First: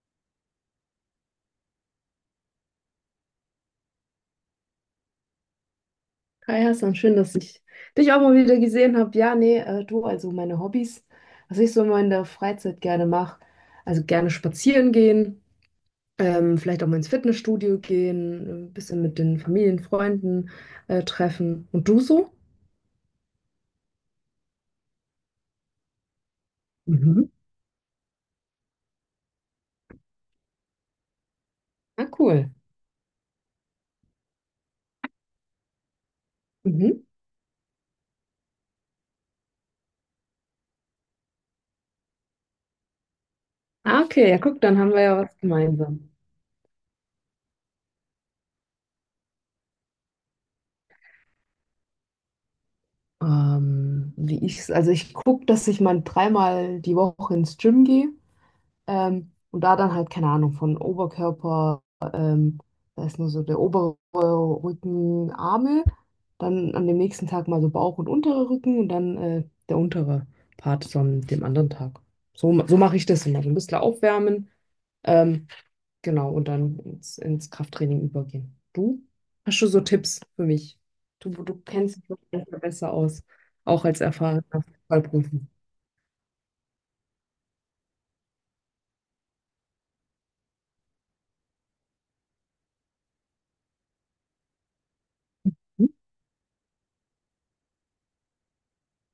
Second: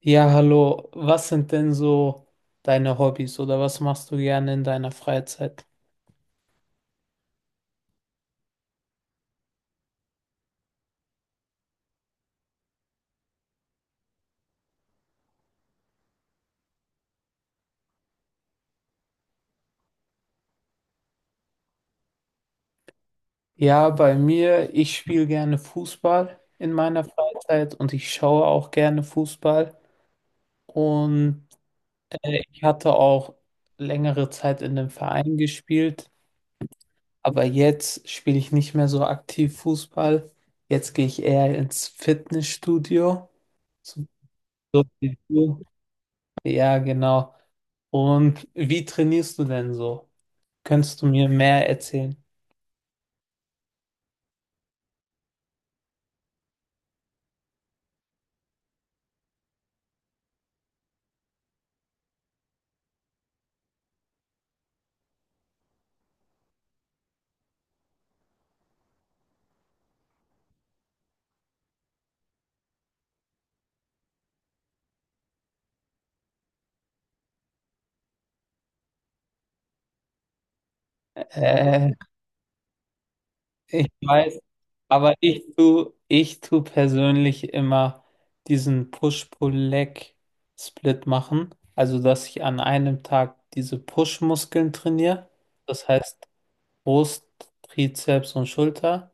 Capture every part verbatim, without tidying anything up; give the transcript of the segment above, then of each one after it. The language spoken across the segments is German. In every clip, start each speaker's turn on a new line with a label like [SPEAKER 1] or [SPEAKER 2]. [SPEAKER 1] Ja, hallo. Was sind denn so deine Hobbys oder was machst du gerne in deiner Freizeit?
[SPEAKER 2] Hi Hassan, schön, dass ich dich auch mal wieder gesehen habe. Ja, nee, äh, du, also meine Hobbys, was ich so immer in der Freizeit gerne mache, also gerne spazieren gehen, ähm, vielleicht auch mal ins Fitnessstudio gehen, ein bisschen mit den Familien, Freunden äh, treffen. Und du so?
[SPEAKER 1] Ja, bei mir, ich spiele gerne Fußball in meiner
[SPEAKER 2] Mhm.
[SPEAKER 1] Freizeit und ich schaue auch gerne Fußball. Und
[SPEAKER 2] Ah,
[SPEAKER 1] äh,
[SPEAKER 2] cool.
[SPEAKER 1] ich hatte auch längere Zeit in einem Verein gespielt,
[SPEAKER 2] Mhm.
[SPEAKER 1] aber jetzt spiele ich nicht mehr so aktiv Fußball. Jetzt gehe ich eher ins Fitnessstudio.
[SPEAKER 2] Ah,
[SPEAKER 1] So,
[SPEAKER 2] okay, ja, guck, dann
[SPEAKER 1] so
[SPEAKER 2] haben wir
[SPEAKER 1] wie
[SPEAKER 2] ja was
[SPEAKER 1] du.
[SPEAKER 2] gemeinsam.
[SPEAKER 1] Ja, genau. Und wie trainierst du denn so? Könntest du mir mehr erzählen?
[SPEAKER 2] Ähm, wie ich, also ich gucke, dass ich mal dreimal die Woche ins Gym gehe. Ähm, und da dann halt, keine Ahnung, von Oberkörper, ähm, da ist nur so der obere Rücken, Arme, dann an dem nächsten Tag mal so Bauch und unterer Rücken und dann äh, der untere Part so an dem anderen Tag. So, ma- so mache ich das immer. So ein bisschen aufwärmen, ähm, genau, und dann ins, ins Krafttraining übergehen. Du? Hast du so Tipps für mich? Du, du
[SPEAKER 1] Äh,
[SPEAKER 2] kennst dich doch besser besser aus, auch
[SPEAKER 1] Ich
[SPEAKER 2] als
[SPEAKER 1] weiß,
[SPEAKER 2] erfahrener
[SPEAKER 1] aber
[SPEAKER 2] Fußballprofi.
[SPEAKER 1] ich tu, ich tu persönlich immer diesen Push-Pull-Leg-Split machen. Also, dass ich an einem Tag diese Push-Muskeln trainiere. Das
[SPEAKER 2] Hm?
[SPEAKER 1] heißt Brust, Trizeps und Schulter.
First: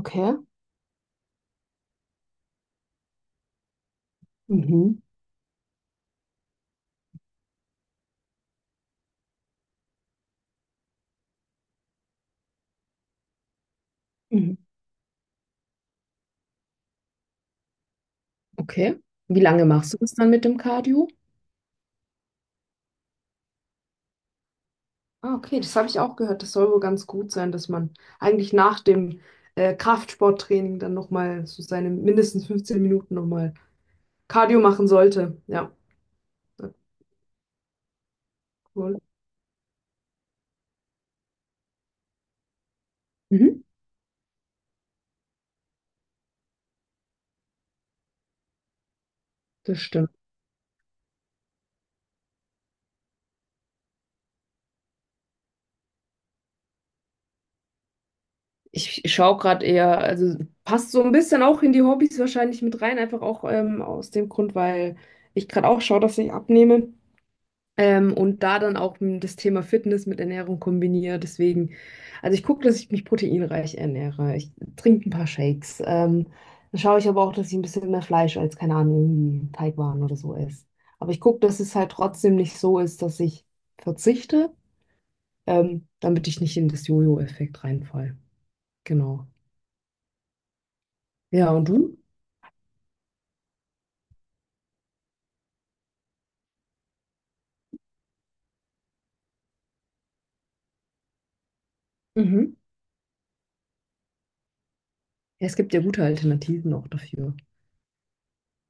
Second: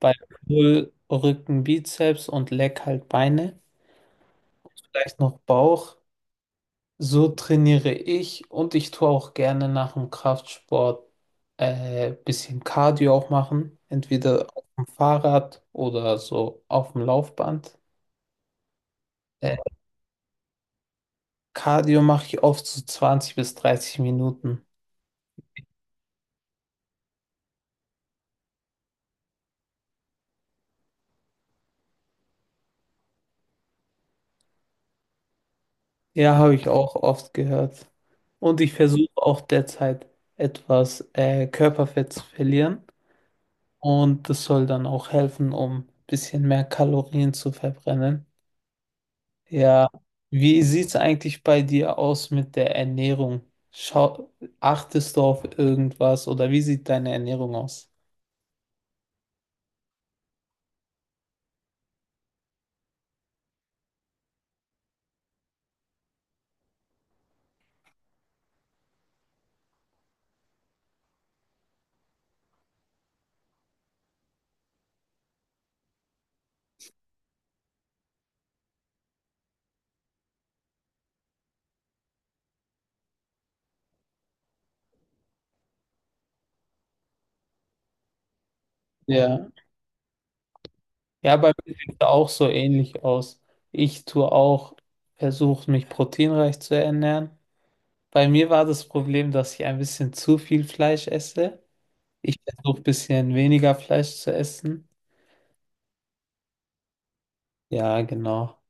[SPEAKER 1] Bei Pull Rücken, Bizeps und Leg halt Beine.
[SPEAKER 2] Mhm.
[SPEAKER 1] Vielleicht noch Bauch. So trainiere ich und ich tue auch gerne nach dem Kraftsport äh, bisschen Cardio auch machen, entweder
[SPEAKER 2] Mhm.
[SPEAKER 1] auf dem Fahrrad oder so auf dem Laufband.
[SPEAKER 2] Okay. Wie
[SPEAKER 1] Äh,
[SPEAKER 2] lange machst du das dann mit dem Cardio?
[SPEAKER 1] Cardio mache ich oft so zwanzig bis dreißig Minuten.
[SPEAKER 2] Ah, okay, das habe ich auch gehört. Das soll wohl ganz gut sein, dass man eigentlich nach dem äh, Kraftsporttraining dann nochmal so seine mindestens fünfzehn Minuten nochmal Cardio machen sollte. Ja,
[SPEAKER 1] Ja, habe ich auch oft gehört. Und ich
[SPEAKER 2] cool.
[SPEAKER 1] versuche auch derzeit etwas äh, Körperfett zu verlieren
[SPEAKER 2] Mhm.
[SPEAKER 1] und das soll dann auch helfen, um ein bisschen mehr Kalorien zu verbrennen.
[SPEAKER 2] Das
[SPEAKER 1] Ja,
[SPEAKER 2] stimmt.
[SPEAKER 1] wie sieht es eigentlich bei dir aus mit der Ernährung? Schau, achtest du auf irgendwas oder wie sieht deine Ernährung aus?
[SPEAKER 2] Ich schaue gerade eher, also passt so ein bisschen auch in die Hobbys wahrscheinlich mit rein, einfach auch ähm, aus dem Grund, weil ich gerade auch schaue, dass ich abnehme. Ähm, und da dann auch m, das Thema Fitness mit Ernährung kombiniere. Deswegen, also ich gucke, dass ich mich proteinreich ernähre. Ich trinke ein paar Shakes. Ähm, dann schaue ich aber auch, dass ich ein bisschen mehr Fleisch als, keine Ahnung, irgendwie Teigwaren oder so esse. Aber ich gucke, dass es halt trotzdem nicht so ist, dass ich verzichte, ähm, damit ich nicht in das Jojo-Effekt reinfall. Genau.
[SPEAKER 1] Ja, ja,
[SPEAKER 2] Ja,
[SPEAKER 1] bei
[SPEAKER 2] und
[SPEAKER 1] mir sieht
[SPEAKER 2] du?
[SPEAKER 1] es auch so ähnlich aus. Ich tue auch, versuche mich proteinreich zu ernähren. Bei mir war das Problem, dass ich ein bisschen zu viel Fleisch esse. Ich
[SPEAKER 2] Mhm.
[SPEAKER 1] versuche ein bisschen weniger Fleisch zu essen.
[SPEAKER 2] Ja, es gibt ja gute Alternativen auch dafür.
[SPEAKER 1] Ja, genau.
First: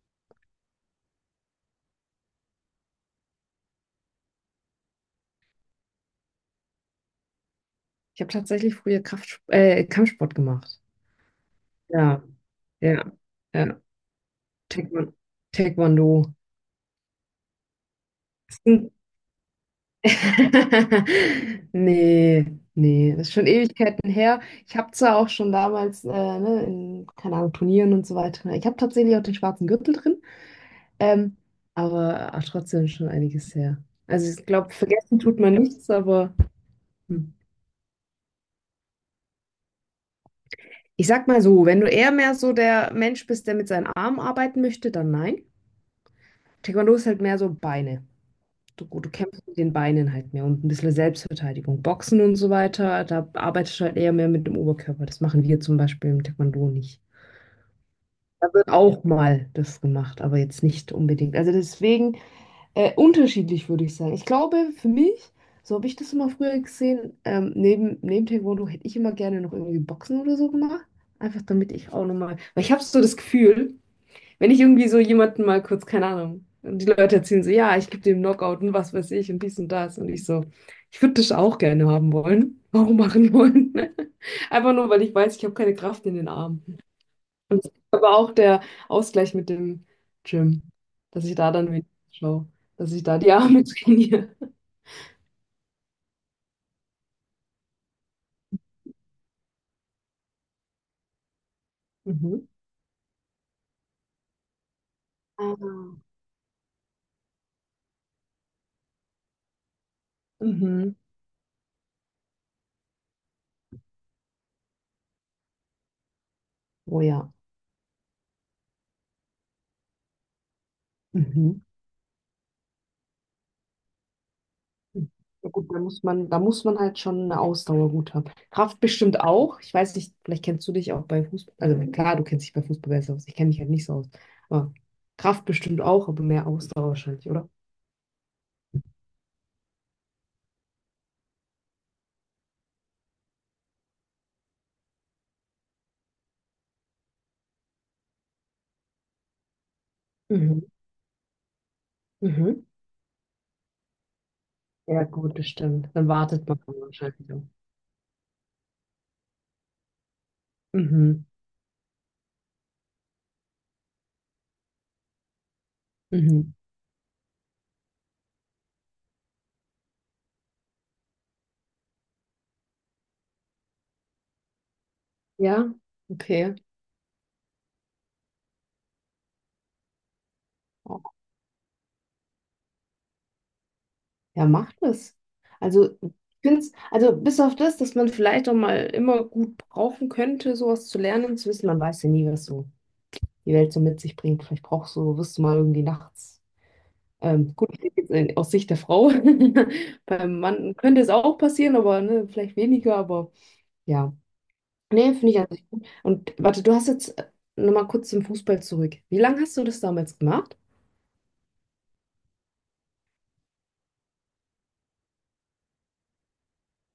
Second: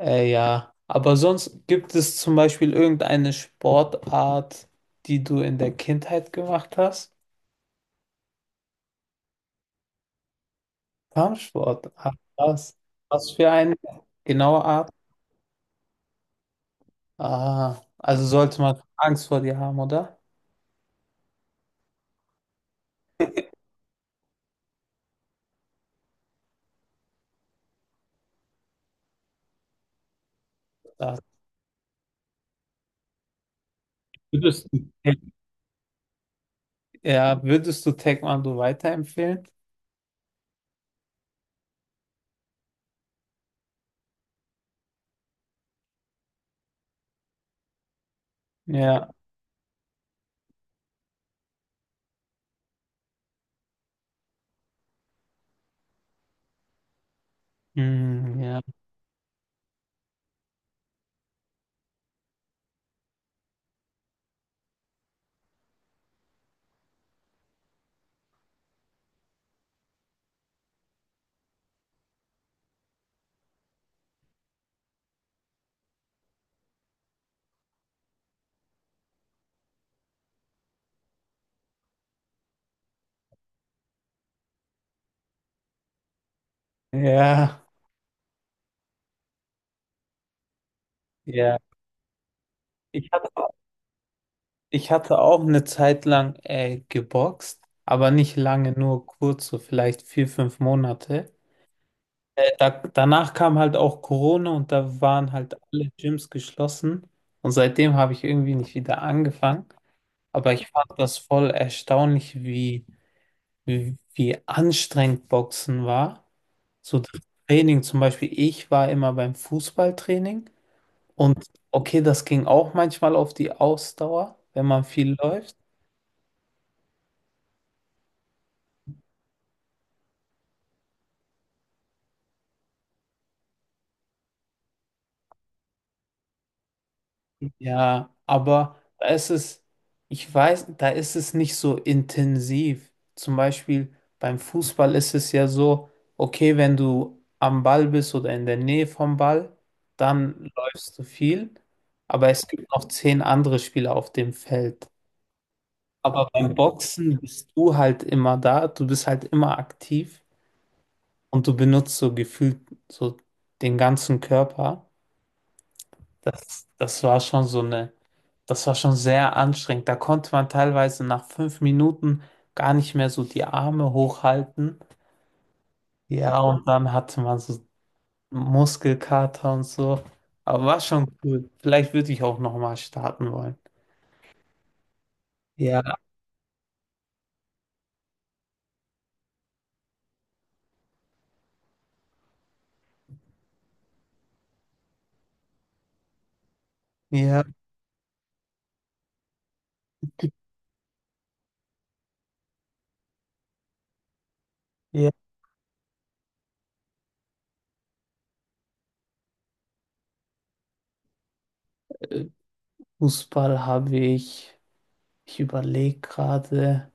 [SPEAKER 1] Äh, ja, aber sonst gibt es zum Beispiel irgendeine Sportart, die du in der Kindheit gemacht hast?
[SPEAKER 2] Ich habe tatsächlich früher Kraft, äh, Kampfsport gemacht.
[SPEAKER 1] Kampfsport. Ach,
[SPEAKER 2] Ja,
[SPEAKER 1] was?
[SPEAKER 2] ja,
[SPEAKER 1] Was für eine
[SPEAKER 2] ja.
[SPEAKER 1] genaue Art?
[SPEAKER 2] Taekwon- Taekwondo.
[SPEAKER 1] Ah, also sollte man Angst vor dir haben, oder?
[SPEAKER 2] Nee, nee, das ist schon Ewigkeiten her. Ich habe zwar auch schon damals, äh, ne, in, keine Ahnung, Turnieren und so weiter. Ich habe tatsächlich auch den schwarzen Gürtel drin,
[SPEAKER 1] Da-
[SPEAKER 2] ähm, aber auch trotzdem schon einiges her. Also ich
[SPEAKER 1] Würdest
[SPEAKER 2] glaube,
[SPEAKER 1] du,
[SPEAKER 2] vergessen tut man nichts, aber hm.
[SPEAKER 1] ja, würdest du Taekwondo weiterempfehlen?
[SPEAKER 2] Ich sag mal so, wenn du eher mehr so der Mensch bist, der mit seinen Armen arbeiten möchte, dann nein. Taekwondo ist halt mehr so Beine. Du, gut,
[SPEAKER 1] Ja,
[SPEAKER 2] du kämpfst mit den Beinen halt mehr und ein bisschen Selbstverteidigung. Boxen und so weiter, da arbeitest du halt eher mehr mit dem Oberkörper. Das machen wir zum Beispiel im Taekwondo nicht.
[SPEAKER 1] mm,
[SPEAKER 2] Da
[SPEAKER 1] ja,
[SPEAKER 2] wird auch mal das gemacht, aber jetzt nicht unbedingt. Also deswegen äh, unterschiedlich würde ich sagen. Ich glaube, für mich, so habe ich das immer früher gesehen, ähm, neben, neben Taekwondo hätte ich immer gerne noch irgendwie Boxen oder so gemacht. Einfach damit ich auch nochmal, weil ich habe so das Gefühl, wenn ich irgendwie so jemanden mal kurz, keine Ahnung, und die Leute erzählen so, ja, ich gebe dem Knockout und was weiß ich und dies und das. Und ich so, ich würde das auch gerne haben wollen. Auch machen wollen. Einfach nur, weil ich weiß, ich habe keine Kraft in den Armen.
[SPEAKER 1] ja,
[SPEAKER 2] Und das ist aber auch der Ausgleich mit dem Gym, dass ich da
[SPEAKER 1] ja.
[SPEAKER 2] dann wenigstens schaue, dass ich
[SPEAKER 1] Ich
[SPEAKER 2] da
[SPEAKER 1] hatte,
[SPEAKER 2] die Arme trainiere.
[SPEAKER 1] ich hatte auch eine Zeit lang äh, geboxt, aber nicht lange, nur kurz, so vielleicht vier, fünf Monate.
[SPEAKER 2] Mhm.
[SPEAKER 1] Äh, Da, danach kam halt auch Corona und da waren halt alle
[SPEAKER 2] Ah.
[SPEAKER 1] Gyms geschlossen. Und seitdem habe ich irgendwie nicht wieder angefangen. Aber ich fand
[SPEAKER 2] Mhm.
[SPEAKER 1] das voll erstaunlich, wie, wie, wie anstrengend Boxen war. So
[SPEAKER 2] Oh
[SPEAKER 1] das
[SPEAKER 2] ja.
[SPEAKER 1] Training zum Beispiel, ich war immer beim Fußballtraining und
[SPEAKER 2] Mhm.
[SPEAKER 1] okay, das ging auch manchmal auf die Ausdauer, wenn man viel
[SPEAKER 2] Ja
[SPEAKER 1] läuft.
[SPEAKER 2] gut, da muss man, da muss man halt schon eine Ausdauer gut haben. Kraft bestimmt auch. Ich weiß nicht, vielleicht kennst du dich auch bei Fußball. Also klar, du kennst dich bei Fußball besser aus. Ich kenne mich halt nicht so aus. Aber Kraft bestimmt auch, aber mehr Ausdauer wahrscheinlich, oder?
[SPEAKER 1] Ja, aber da ist es, ich weiß, da ist es nicht so intensiv. Zum Beispiel beim Fußball ist es ja so, okay, wenn du am Ball bist oder in der Nähe vom Ball, dann
[SPEAKER 2] Mhm.
[SPEAKER 1] läufst du viel, aber es
[SPEAKER 2] Mhm.
[SPEAKER 1] gibt noch zehn andere Spieler auf dem Feld.
[SPEAKER 2] Ja gut, das stimmt. Dann
[SPEAKER 1] Aber
[SPEAKER 2] wartet
[SPEAKER 1] beim
[SPEAKER 2] man dann
[SPEAKER 1] Boxen
[SPEAKER 2] wahrscheinlich auch.
[SPEAKER 1] bist du halt immer da, du bist halt immer aktiv
[SPEAKER 2] Mhm.
[SPEAKER 1] und du benutzt so gefühlt so den ganzen Körper.
[SPEAKER 2] Mhm.
[SPEAKER 1] Das, das war schon so eine, das war schon sehr anstrengend. Da konnte man teilweise nach fünf Minuten gar nicht mehr so die Arme hochhalten.
[SPEAKER 2] Ja,
[SPEAKER 1] Ja, ja.
[SPEAKER 2] okay.
[SPEAKER 1] Und dann hatte man so Muskelkater und so. Aber war schon cool. Vielleicht würde ich auch nochmal starten wollen.
[SPEAKER 2] Ja, macht es.
[SPEAKER 1] Ja,
[SPEAKER 2] Also, ich find's, also bis auf das, dass man vielleicht auch mal immer gut brauchen könnte, sowas zu lernen, zu wissen, man weiß ja nie, was so die Welt so mit sich bringt. Vielleicht brauchst du, wirst du mal irgendwie nachts.
[SPEAKER 1] ja,
[SPEAKER 2] Ähm, gut, vielleicht jetzt in- aus Sicht der Frau. Beim Mann könnte es auch passieren, aber ne, vielleicht weniger, aber ja.
[SPEAKER 1] ja.
[SPEAKER 2] Nee, finde ich an sich gut. Und warte, du hast jetzt äh, nochmal kurz zum Fußball zurück. Wie lange hast du das damals gemacht?
[SPEAKER 1] äh, Fußball habe ich, ich überlege gerade,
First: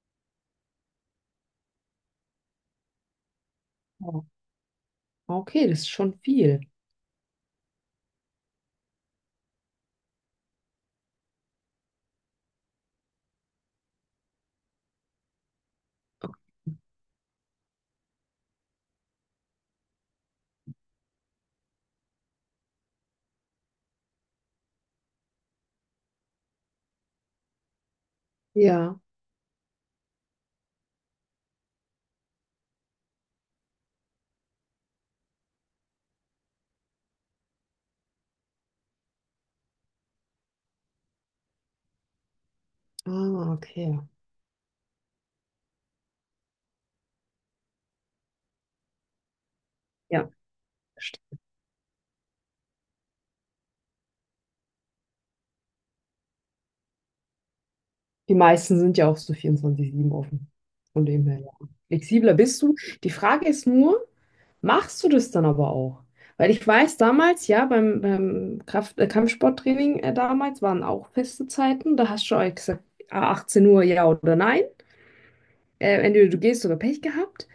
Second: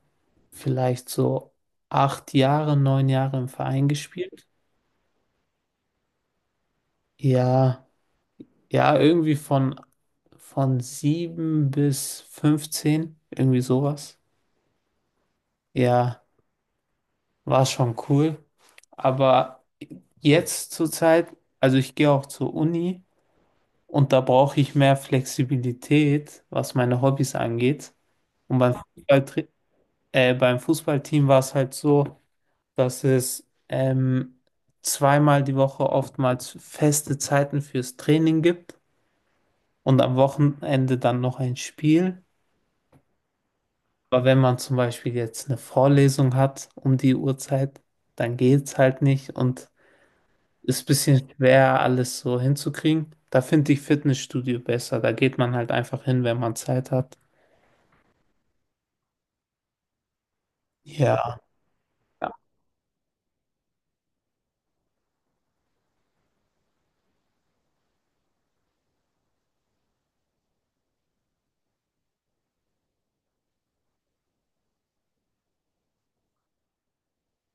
[SPEAKER 1] vielleicht so acht Jahre, neun Jahre im Verein
[SPEAKER 2] Oh,
[SPEAKER 1] gespielt.
[SPEAKER 2] okay, das ist schon viel.
[SPEAKER 1] Ja, ja, irgendwie von Von sieben bis fünfzehn irgendwie sowas. Ja, war schon cool. Aber jetzt zur Zeit, also ich gehe auch zur Uni und da brauche ich mehr Flexibilität, was meine Hobbys angeht. Und beim
[SPEAKER 2] Ja.
[SPEAKER 1] Fußballtri- äh, beim Fußballteam war es halt so, dass es ähm, zweimal die Woche oftmals feste Zeiten fürs Training gibt und am Wochenende dann noch ein Spiel.
[SPEAKER 2] Ah, okay.
[SPEAKER 1] Aber wenn man zum Beispiel jetzt eine Vorlesung hat um die Uhrzeit, dann geht's halt nicht und
[SPEAKER 2] Ja.
[SPEAKER 1] ist ein bisschen
[SPEAKER 2] Verstehe.
[SPEAKER 1] schwer, alles so hinzukriegen. Da finde ich Fitnessstudio besser. Da geht man halt einfach hin, wenn man Zeit hat.
[SPEAKER 2] Die meisten sind ja auch so vierundzwanzig sieben offen. Von dem
[SPEAKER 1] Ja,
[SPEAKER 2] her, ja. Flexibler bist du. Die Frage ist nur: Machst du das dann aber auch? Weil ich weiß damals, ja, beim, beim Kraft, äh, Kampfsporttraining äh, damals waren auch feste Zeiten. Da hast du auch gesagt, ah, achtzehn Uhr ja oder nein. Äh, entweder du gehst oder Pech gehabt.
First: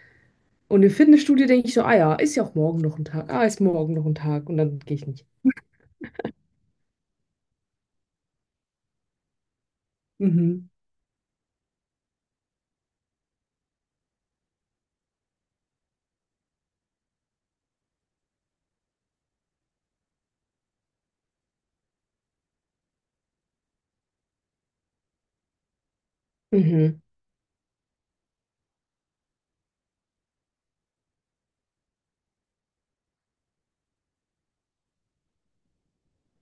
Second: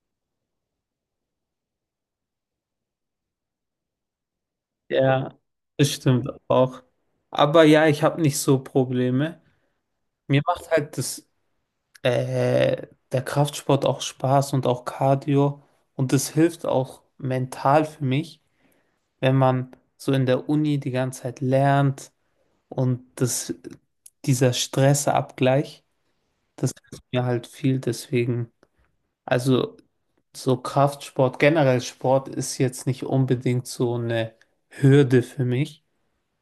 [SPEAKER 2] Und im Fitnessstudio denke ich so, ah ja, ist ja auch morgen noch ein Tag. Ah, ist morgen noch ein Tag. Und dann gehe ich nicht.
[SPEAKER 1] ja, das stimmt auch. Aber ja, ich habe nicht so Probleme. Mir macht
[SPEAKER 2] Mhm.
[SPEAKER 1] halt das, äh, der Kraftsport auch Spaß und auch Cardio. Und das hilft auch mental für mich, wenn man so in der Uni die ganze Zeit lernt. Und das, Dieser Stressabgleich, das
[SPEAKER 2] Mhm.
[SPEAKER 1] ist mir halt viel deswegen. Also so Kraftsport, generell Sport ist jetzt nicht unbedingt so eine Hürde für mich,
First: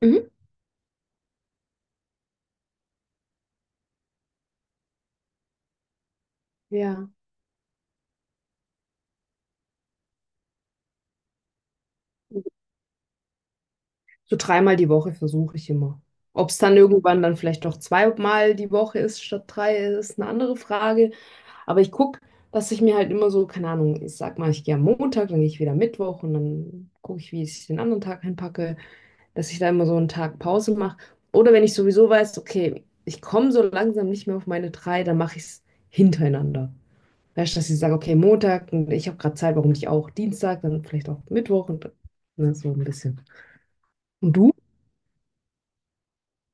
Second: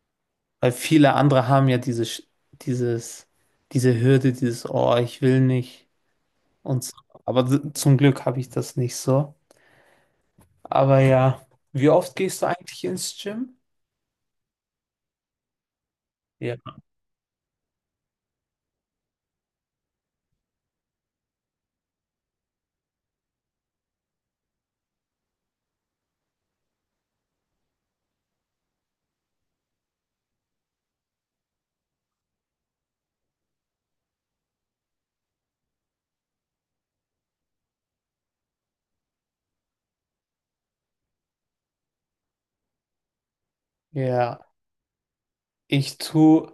[SPEAKER 2] Mhm.
[SPEAKER 1] weil viele andere haben ja diese, Sch- dieses, diese Hürde, dieses, oh, ich will nicht und so.
[SPEAKER 2] Ja.
[SPEAKER 1] Aber d- zum Glück habe ich das nicht so. Aber ja, wie oft gehst du eigentlich ins Gym?
[SPEAKER 2] So dreimal die Woche versuche ich immer. Ob
[SPEAKER 1] Ja.
[SPEAKER 2] es dann irgendwann dann vielleicht doch zweimal die Woche ist statt drei, ist eine andere Frage. Aber ich gucke, dass ich mir halt immer so, keine Ahnung, ich sag mal, ich gehe am Montag, dann gehe ich wieder Mittwoch und dann gucke ich, wie ich den anderen Tag hinpacke, dass ich da immer so einen Tag Pause mache. Oder wenn ich sowieso weiß, okay, ich komme so langsam nicht mehr auf meine drei, dann mache ich es hintereinander. Weißt du, dass ich sage, okay, Montag und ich habe gerade Zeit, warum nicht auch Dienstag, dann vielleicht auch Mittwoch und ne, so ein bisschen. Und
[SPEAKER 1] Ja,
[SPEAKER 2] du?
[SPEAKER 1] ich tue.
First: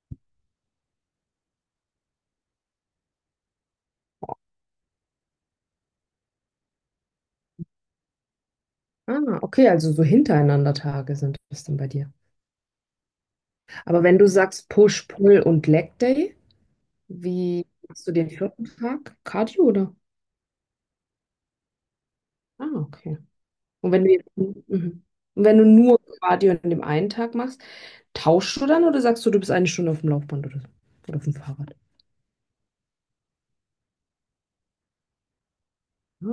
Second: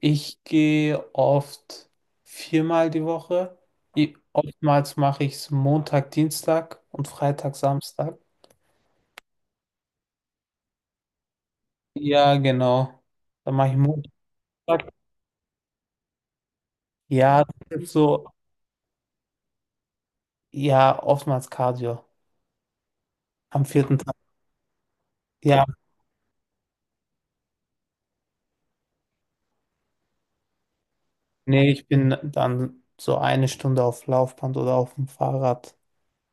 [SPEAKER 1] Ich gehe oft viermal die Woche. I- Oftmals mache ich es Montag, Dienstag und Freitag, Samstag.
[SPEAKER 2] Ah, okay, also so hintereinander Tage sind das dann bei dir.
[SPEAKER 1] Ja, genau. Dann mache ich
[SPEAKER 2] Aber
[SPEAKER 1] Montag.
[SPEAKER 2] wenn du sagst Push, Pull und Leg Day.
[SPEAKER 1] Ja,
[SPEAKER 2] Wie
[SPEAKER 1] das ist
[SPEAKER 2] machst du
[SPEAKER 1] so,
[SPEAKER 2] den vierten Tag? Cardio oder?
[SPEAKER 1] ja, oftmals Cardio.
[SPEAKER 2] Ah, okay.
[SPEAKER 1] Am
[SPEAKER 2] Und
[SPEAKER 1] vierten
[SPEAKER 2] wenn du
[SPEAKER 1] Tag.
[SPEAKER 2] jetzt, mhm. Und wenn
[SPEAKER 1] Ja,
[SPEAKER 2] du nur Cardio an dem einen Tag machst, tauschst du dann oder sagst du, du bist eine Stunde auf dem Laufband oder so? Oder auf dem
[SPEAKER 1] nee,
[SPEAKER 2] Fahrrad?
[SPEAKER 1] ich bin dann so eine Stunde auf Laufband oder auf dem Fahrrad.